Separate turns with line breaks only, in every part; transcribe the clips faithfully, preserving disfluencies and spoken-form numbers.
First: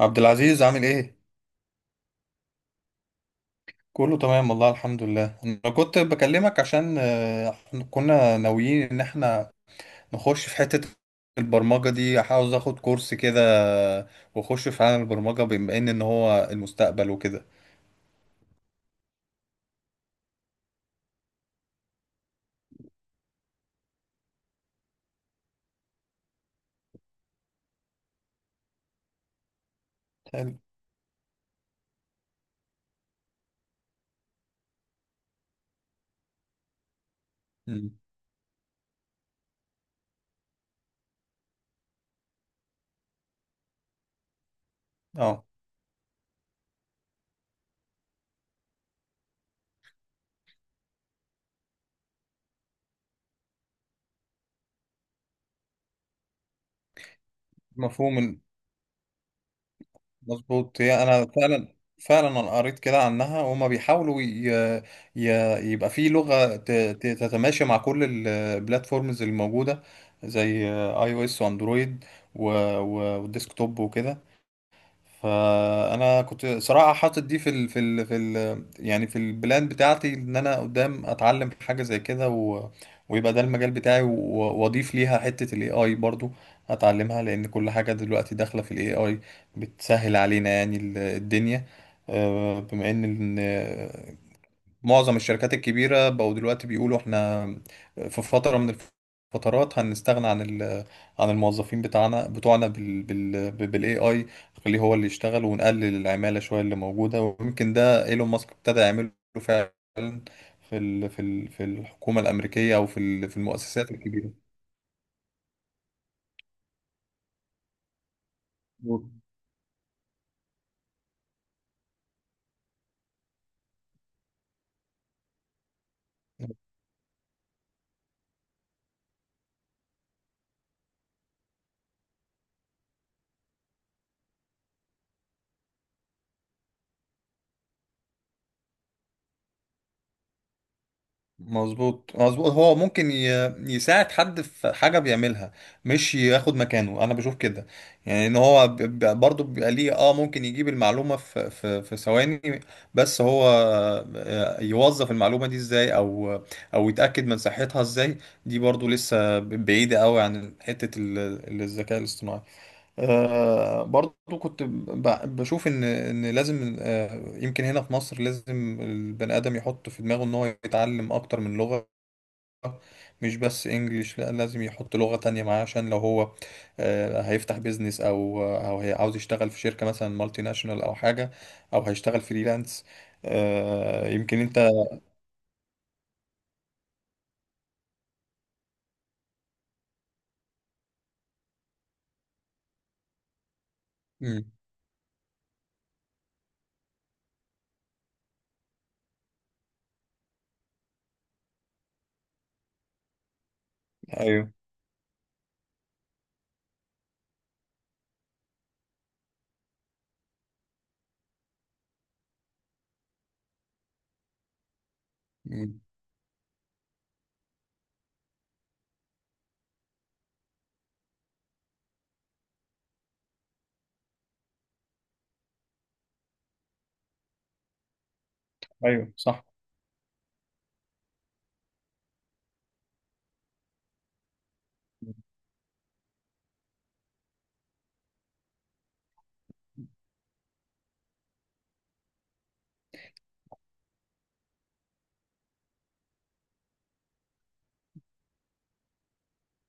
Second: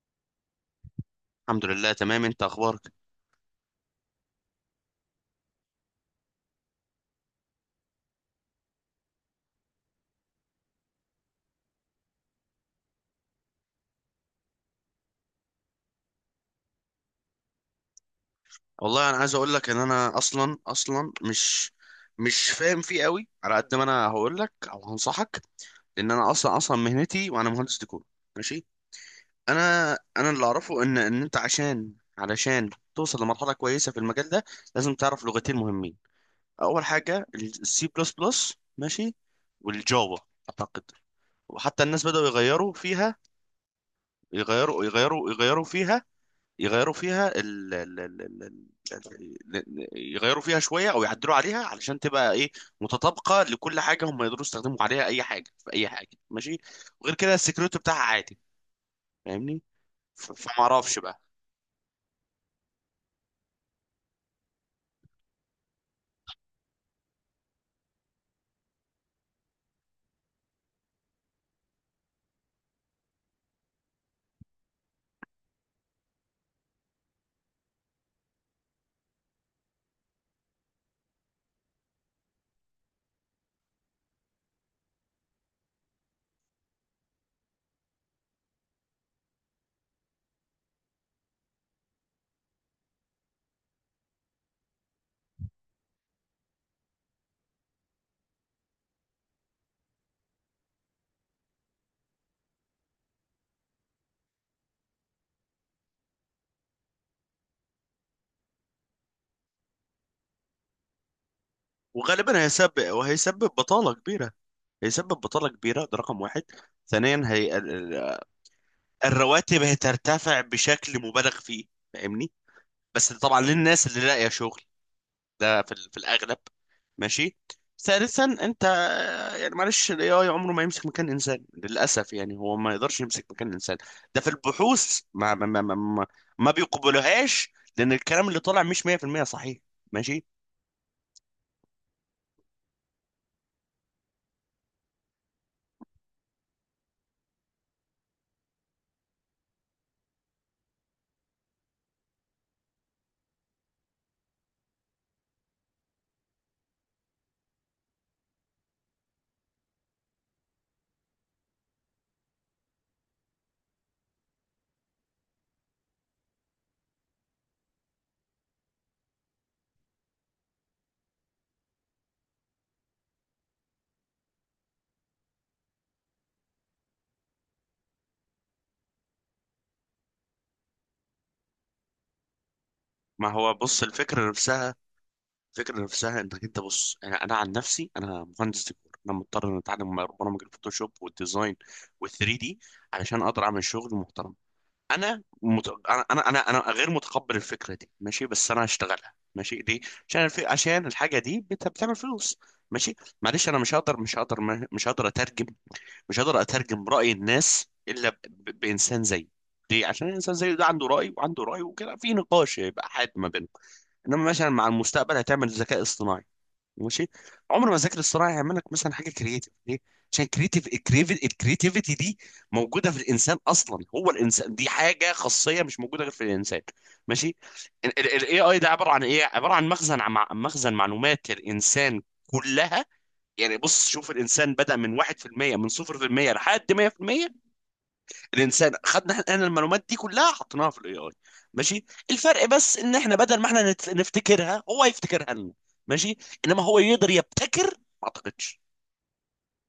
عبد العزيز عامل ايه؟
الحمد لله، تمام. انت اخبارك؟
كله تمام والله الحمد لله انا كنت بكلمك عشان آه، إحنا كنا ناويين ان احنا نخش في حتة البرمجة دي، عاوز اخد كورس كده. آه، واخش في عالم البرمجة بما ان ان هو المستقبل وكده.
والله انا عايز اقول لك ان انا اصلا اصلا مش مش فاهم فيه قوي، على قد ما انا هقول لك او هنصحك، لان انا اصلا اصلا مهنتي، وانا مهندس ديكور. ماشي. انا انا اللي
حلو.
اعرفه ان ان انت عشان علشان توصل لمرحله كويسه في المجال ده، لازم تعرف لغتين مهمين. اول حاجه السي
مم.
بلس بلس، ماشي، والجافا اعتقد. وحتى الناس بدأوا يغيروا فيها يغيروا يغيروا
اه.
يغيروا فيها يغيروا فيها ال... ال... ال... ال... ال- ال- يغيروا فيها شويه، او يعدلوا عليها علشان تبقى ايه، متطابقه لكل حاجه، هم يقدروا يستخدموا عليها اي حاجه في اي حاجه. ماشي. وغير كده السكيورتي بتاعها عادي.
مفهوم.
فاهمني؟ ف- فما
مظبوط،
اعرفش
هي
بقى.
انا فعلا فعلا انا قريت كده عنها، وهما بيحاولوا ي... ي... يبقى في لغة ت... ت- تتماشى مع كل البلاتفورمز الموجودة، زي اي او اس واندرويد و... و... والديسكتوب وكده. فانا كنت صراحه حاطط دي في ال في ال في ال يعني في البلان بتاعتي ان انا قدام اتعلم حاجه زي كده و... ويبقى ده المجال بتاعي، و- واضيف ليها حته الاي اي. برضو هتعلمها لان كل حاجه دلوقتي داخله في الاي اي، بتسهل علينا يعني ال- الدنيا. آه، بما ان إن معظم الشركات الكبيرة بقوا دلوقتي بيقولوا احنا في فترة من الفترات هنستغنى عن ال- عن الموظفين بتاعنا بتوعنا بال بال بالاي اي. خليه هو اللي يشتغل ونقلل العمالة شوية اللي موجودة، ويمكن ده ايلون ماسك ابتدى يعمله فعلا في ال في ال في الحكومة
وغالبا
الأمريكية، أو
هيسبب
في ال- في
وهيسبب
المؤسسات
بطاله كبيره،
الكبيرة.
هيسبب بطاله كبيره. ده رقم واحد. ثانيا هي ال- ال- الرواتب هترتفع بشكل مبالغ فيه، فاهمني؟ بس طبعا للناس اللي لاقيه شغل، ده في ال- في الاغلب. ماشي. ثالثا انت يعني، معلش، الاي اي عمره ما يمسك مكان انسان، للاسف، يعني هو ما يقدرش يمسك مكان انسان. ده في البحوث ما ما ما ما, ما ما بيقبلوهاش، لان الكلام اللي طالع مش مية في المية صحيح. ماشي.
مظبوط مظبوط، هو ممكن ي... يساعد حد في حاجة بيعملها، مش ياخد مكانه، انا بشوف كده. يعني ان هو ب... ب... برضه بيبقى ليه اه ممكن يجيب المعلومة في في في ثواني. بس هو آه، يوظف المعلومة دي ازاي، او او يتأكد من صحتها ازاي؟ دي برضه لسه بعيدة قوي عن حتة ال... الذكاء الاصطناعي. آه، برضو كنت ب- بشوف ان ان لازم، آه يمكن هنا في مصر لازم البني ادم يحط في دماغه ان هو يتعلم اكتر من لغة، مش بس انجليش، لا، لازم يحط لغة تانية معاه عشان لو هو آه هيفتح بيزنس او او هي عاوز يشتغل في شركة مثلا مالتي ناشونال او حاجة، او هيشتغل فريلانس.
ما هو بص،
آه
الفكره
يمكن انت.
نفسها، الفكره نفسها انك انت بص، انا انا عن نفسي، انا مهندس ديكور، انا مضطر ان اتعلم برامج الفوتوشوب والديزاين وال3 دي، علشان اقدر اعمل شغل محترم.
مم.
انا مت... انا انا انا أنا غير متقبل الفكره دي. ماشي. بس انا هشتغلها. ماشي. ليه؟ عشان الف... عشان الحاجه دي بت... بتعمل فلوس. ماشي. معلش، انا مش هقدر مش
ايوه.
هقدر مش هقدر اترجم مش هقدر اترجم راي الناس الا ب... ب... بانسان زيي. ليه؟ عشان الانسان زيي ده عنده راي وعنده راي وكده، في نقاش يبقى حاد ما بينكم. انما مثلا مع المستقبل هتعمل
مم.
ذكاء اصطناعي، ماشي، عمر ما ذاكر الصراحه هيعمل لك مثلا حاجه كرييتيف. ليه؟ عشان كريتيف، الكريتيفيتي دي موجوده في الانسان اصلا. هو الانسان دي حاجه خاصيه مش موجوده غير في الانسان. ماشي. الاي اي ده عباره عن
ايوه
ايه؟
صح.
عباره عن مخزن، عم- مخزن معلومات للانسان كلها. يعني بص، شوف الانسان بدأ من واحد في المية من صفر في المية لحد مية في المية. الانسان خدنا احنا المعلومات دي كلها، حطيناها في الاي اي. ماشي. الفرق بس ان احنا بدل ما احنا نت- نفتكرها، هو يفتكرها لنا. ماشي. انما هو يقدر يبتكر؟ ما اعتقدش،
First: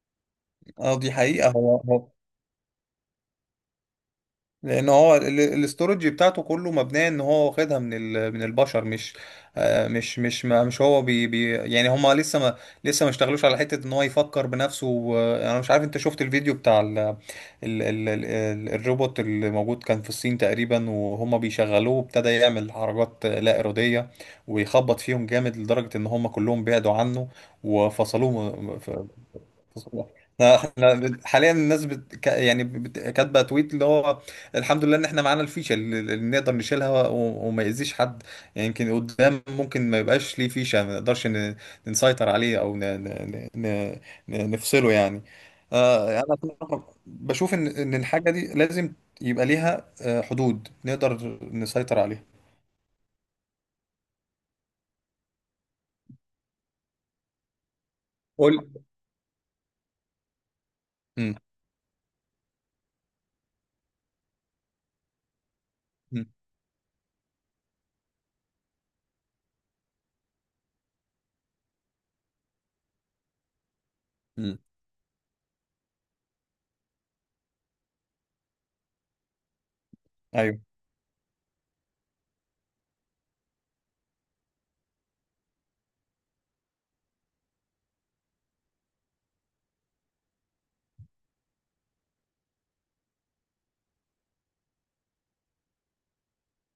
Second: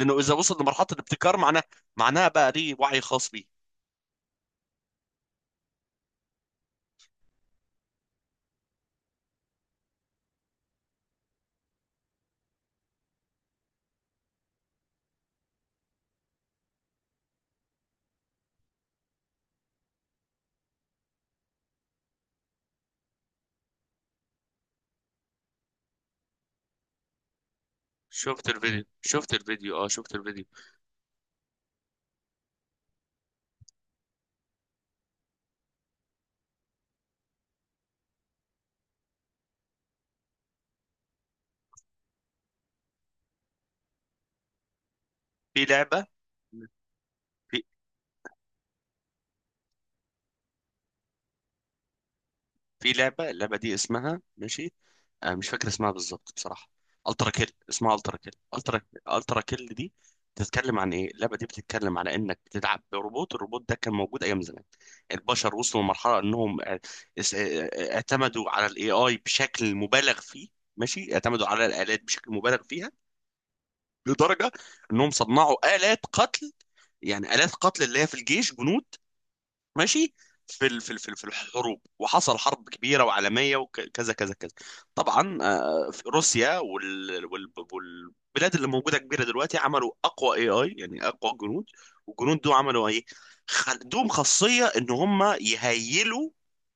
لانه اذا وصل لمرحله
اه، دي
الابتكار
حقيقة.
معناه
هو هو
معناها بقى ليه وعي خاص بيه.
لان هو ال- الاستورج بتاعته كله مبنيه ان هو واخدها من ال- من البشر، مش آه، مش مش ما مش هو بي بي يعني هما لسه ما لسه ما اشتغلوش على حته ان هو يفكر بنفسه، و- انا مش عارف انت شفت الفيديو بتاع ال ال ال ال الروبوت اللي موجود كان في الصين تقريبا، وهما بيشغلوه ابتدى يعمل حركات لا اراديه ويخبط فيهم جامد لدرجه ان هما كلهم بعدوا عنه
شفت
وفصلوه.
الفيديو، شفت الفيديو، اه،
صباح.
شفت الفيديو.
لا، احنا حاليا الناس بت... ك- يعني بت... كاتبه تويت اللي هو الحمد لله ان احنا معانا الفيشه اللي اللي نقدر نشيلها و... وما يأذيش حد. يعني يمكن قدام ممكن ما يبقاش ليه فيشه، ما نقدرش ن... نسيطر عليه او ن... ن... ن... ن... نفصله يعني.
في لعبه،
آه، انا صراحة بشوف
في
ان ان الحاجه دي لازم يبقى ليها آه، حدود نقدر نسيطر عليها.
في لعبه اللعبه دي اسمها ماشي. آه مش فاكر اسمها بالظبط بصراحه. الترا كيل. اسمها الترا كيل
قول.
الترا الترا كيل دي بتتكلم عن ايه؟
مم.
اللعبه دي بتتكلم على انك بتلعب بروبوت. الروبوت ده كان موجود ايام زمان. البشر وصلوا لمرحله
مم.
انهم آه، اس- آه، آه، اعتمدوا على الاي اي بشكل مبالغ فيه. ماشي. اعتمدوا على الالات بشكل مبالغ فيها، لدرجه
مم.
انهم صنعوا الات قتل. يعني الات قتل اللي هي في الجيش جنود. ماشي.
ايوه.
في ال- في ال- في ال- في الحروب، وحصل حرب كبيره وعالميه وكذا كذا كذا. طبعا، آه، في روسيا وال وال والبلاد اللي موجوده كبيره دلوقتي عملوا اقوى اي اي، يعني اقوى جنود. والجنود دول عملوا ايه؟ خ- عندهم خاصيه ان هم يهيلوا.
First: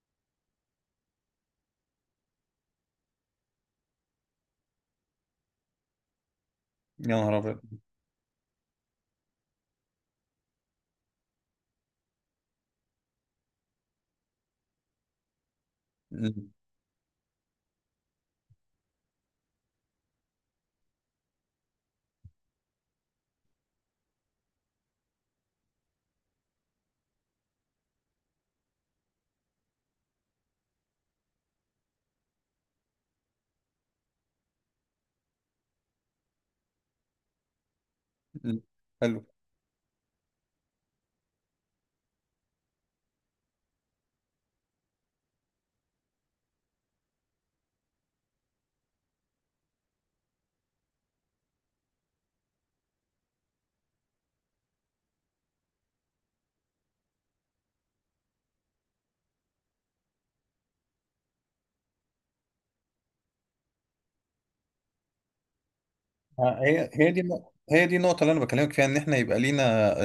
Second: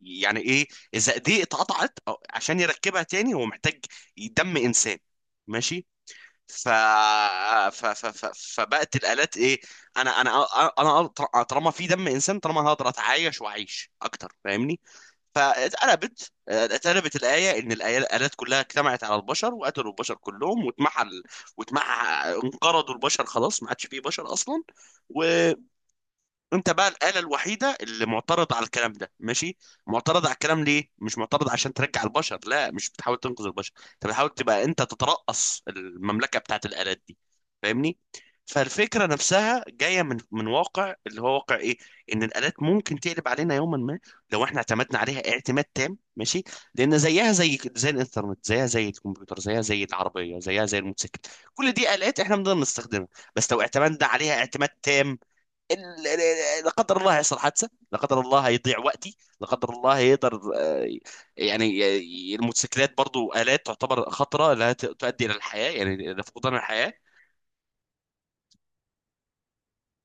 يعني ايه؟ اذا ايديه اتقطعت، أو- عشان يركبها تاني، هو محتاج دم انسان. ماشي. ف...
يا نهار ابيض.
ف... ف... ف... فبقت الآلات ايه؟ انا انا انا أنا طالما في دم انسان طالما هقدر اتعايش واعيش اكتر. فاهمني؟ فاتقلبت
مم.
آه، اتقلبت الآية، ان الآية- الآلات كلها اجتمعت على البشر وقتلوا البشر كلهم، واتمحل واتمح انقرضوا البشر، خلاص، ما عادش فيه بشر اصلا. و انت بقى الآلة الوحيدة اللي معترضة على الكلام ده. ماشي. معترضة على الكلام ليه؟ مش معترضة عشان ترجع البشر، لا، مش بتحاول تنقذ البشر، انت بتحاول تبقى انت تترأس المملكة بتاعت الآلات دي. فاهمني؟
مم.
فالفكرة
حلو.
نفسها جاية من من واقع، اللي هو واقع ايه؟ ان الآلات ممكن تقلب علينا يوما ما، لو احنا اعتمدنا عليها اعتماد تام. ماشي. لان زيها زي زي الانترنت، زيها زي الكمبيوتر، زيها زي العربية، زيها زي الموتوسيكل، كل دي آلات احنا بنقدر نستخدمها، بس لو اعتمدنا عليها اعتماد تام، ال- ال- ال- لا قدر الله يحصل حادثه، لا قدر الله يضيع وقتي، لا قدر الله يقدر. آه، يعني، ي- الموتوسيكلات برضو الات تعتبر خطره، لا ت- تؤدي الى الحياه، يعني إلى فقدان
آه، هي
الحياه.
هي دي النقطة هي دي النقطة اللي أنا بكلمك فيها، إن إحنا يبقى لينا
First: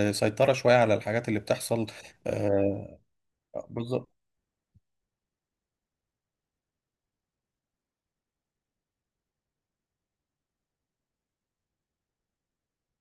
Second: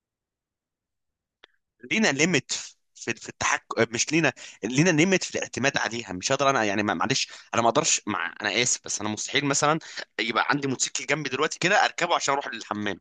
آه، سيطرة شوية على الحاجات اللي بتحصل.
لينا ليميت
آه،
في في التحكم، آه،
بالظبط.
مش لينا، لينا ليميت في الاعتماد عليها. مش هقدر انا يعني، ما- معلش، انا ما اقدرش، مع انا اسف، بس انا مستحيل مثلا يبقى عندي موتوسيكل جنبي دلوقتي كده اركبه عشان اروح للحمام،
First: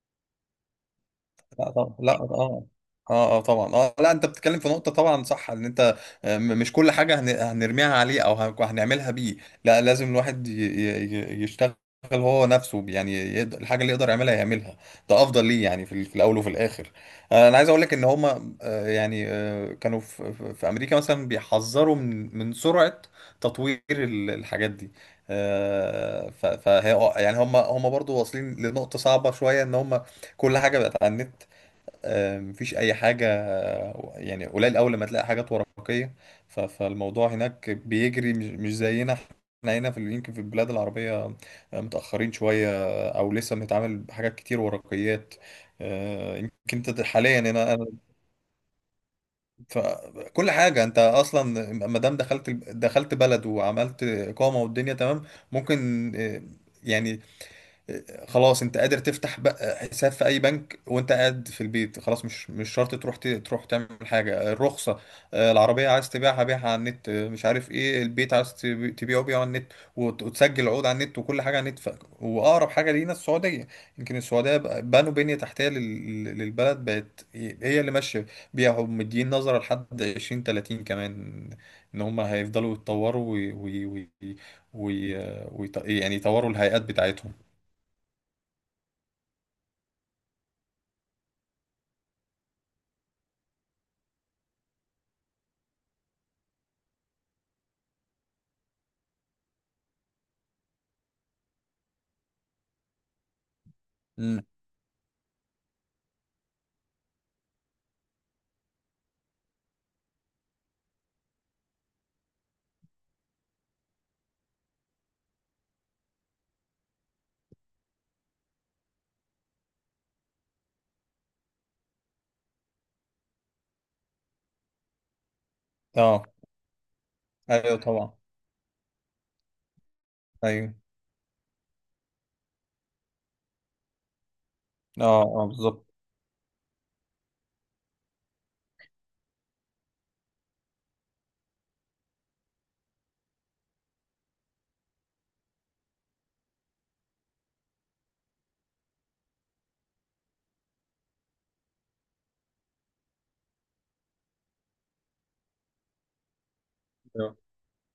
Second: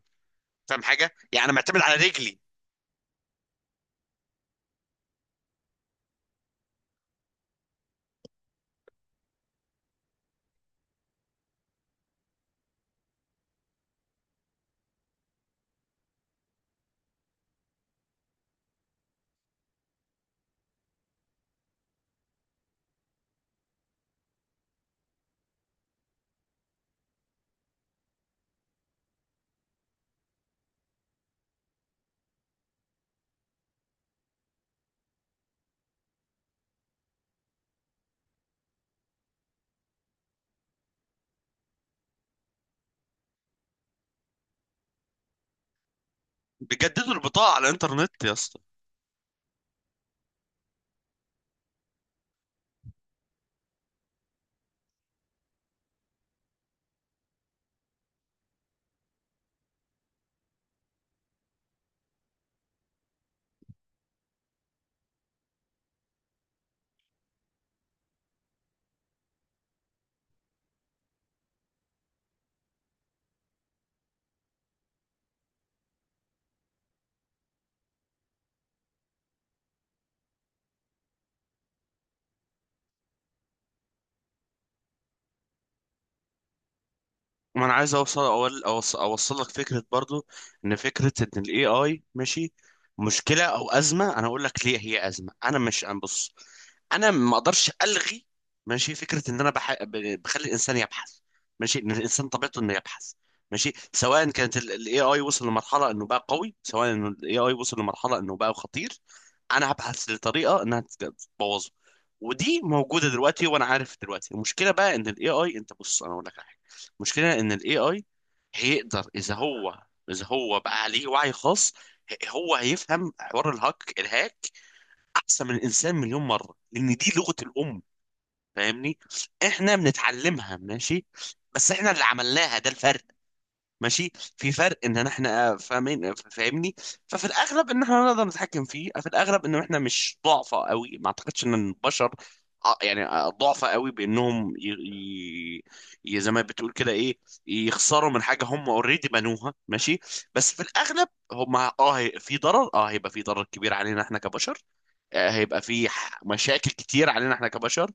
فاهم حاجه يعني؟ انا
لا
معتمد
طبعا،
على
لا،
رجلي.
اه، اه، اه، طبعا، اه، لا، انت بتتكلم في نقطة طبعا صح. ان انت، آه، م- مش كل حاجة هن- هنرميها عليه او هن- هنعملها بيه. لا، لازم الواحد ي- ي- ي- يشتغل هو نفسه، يعني يقدر الحاجة اللي يقدر يعملها يعملها. ده افضل ليه يعني في, ال- في الاول وفي الاخر. آه، انا عايز اقول لك ان هما آه، يعني آه، كانوا في, في في امريكا مثلا بيحذروا من من سرعة تطوير ال- الحاجات دي. آه، ف فهي- يعني هم هم برضو واصلين لنقطة صعبة شوية، ان هم كل حاجه بقت على النت. آه، مفيش اي حاجه، آه، يعني قليل اول لما تلاقي حاجات ورقيه. ف- فالموضوع هناك بيجري، مش مش زينا احنا هنا في ال- يمكن في البلاد العربيه آه، متاخرين شويه، آه، او لسه بنتعامل بحاجات كتير ورقيات. آه، يمكن انت
بيجددوا
حاليا
البطاقه على
هنا انا.
الانترنت يا اسطى.
ف- كل حاجه انت اصلا، ما دام دخلت دخلت بلد وعملت اقامه والدنيا تمام، ممكن آه، يعني خلاص انت قادر تفتح بقى حساب في اي بنك وانت قاعد في البيت، خلاص مش مش شرط تروح ت- تروح تعمل حاجه. الرخصه آه، العربيه عايز تبيعها، بيعها على النت. آه، مش عارف ايه، البيت عايز تبي- تبيعه، بيعه على النت، وت- وتسجل عقود على النت، وكل حاجه على النت. ف... واقرب حاجه لينا السعوديه. يمكن السعوديه بقى- بنوا بنيه تحتيه لل... للبلد، بقت هي اللي ماشيه بيها، ومدين نظره لحد عشرين تلاتين كمان ان هم هيفضلوا يتطوروا وي... وي... وي... وي... ويط- يعني يطوروا الهيئات بتاعتهم.
ما انا عايز اوصل، اول اوصل, أوصل لك فكره برضو، ان فكره ان الاي اي ماشي مشكله او ازمه. انا اقول لك ليه هي ازمه. انا مش انا بص، انا ما اقدرش الغي، ماشي، فكره ان انا بح... ب- بخلي الانسان يبحث، ماشي، ان الانسان طبيعته انه يبحث. ماشي. سواء
امم.
كانت الاي اي وصل لمرحله انه بقى قوي، سواء انه الاي اي وصل لمرحله انه بقى خطير، انا هبحث لطريقه انها تت- تبوظه. ودي موجوده دلوقتي وانا عارف دلوقتي. المشكله بقى ان الاي اي، انت بص انا اقول لك حاجه، المشكله ان الاي اي هيقدر، اذا هو اذا هو بقى عليه وعي خاص، ه- هو هيفهم حوار الهاك، الهاك احسن من الانسان مليون
اه.
مره، لان دي لغه
ايوه
الام.
طبعا.
فاهمني؟ احنا بنتعلمها،
ايوه.
ماشي، بس احنا اللي عملناها، ده الفرق. ماشي. في فرق ان
اه، اه،
احنا
بالظبط.
فاهمين، فاهمني؟ ففي الاغلب ان احنا نقدر نتحكم فيه، في الاغلب ان احنا مش ضعفة قوي. ما اعتقدش ان البشر ع- يعني آه، ضعفة قوي بانهم ي... ي... ي- زي ما بتقول كده ايه، يخسروا من حاجة هم اوريدي بنوها. ماشي. بس في الاغلب هم اه هي- في ضرر، اه هيبقى في ضرر كبير علينا احنا كبشر. آه، هيبقى في ح- مشاكل كتير علينا
ايوه.
احنا كبشر،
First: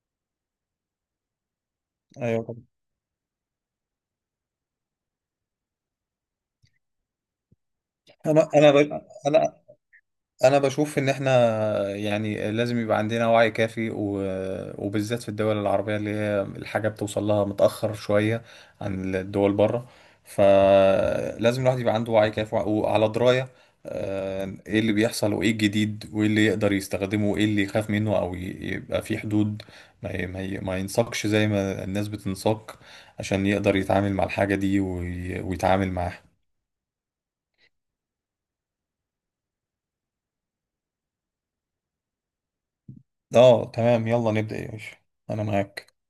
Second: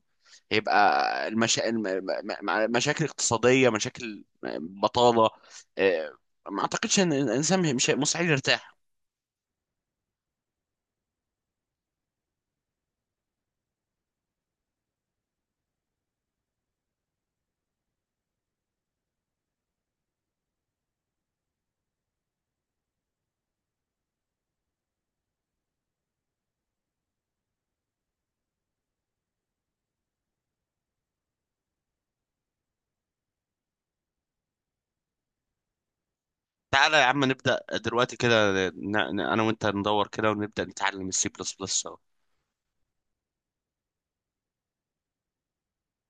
هيبقى المشا... الم-
أيوة
م-
طبعا.
م- مشاكل اقتصادية، مشاكل بطالة، آه، ما اعتقدش ان الانسان مش مستحيل
انا انا
يرتاح.
ب... انا انا بشوف ان احنا، يعني لازم يبقى عندنا وعي كافي و- وبالذات في الدول العربية اللي هي الحاجة بتوصل لها متأخر شوية عن الدول بره. فلازم الواحد يبقى عنده وعي كافي وعلى دراية آه، ايه اللي بيحصل وايه الجديد وايه اللي يقدر يستخدمه وايه اللي يخاف منه، او ي- يبقى في حدود، ما ي- ما ي- ما ينساقش زي ما الناس بتنساق، عشان يقدر يتعامل مع الحاجة دي وي- ويتعامل معاها.
تعالى يا عم، نبدأ دلوقتي كده، ن... ن- انا وانت ندور كده ونبدأ نتعلم السي بلس بلس.
اه تمام، يلا نبدأ يا باشا، انا معاك.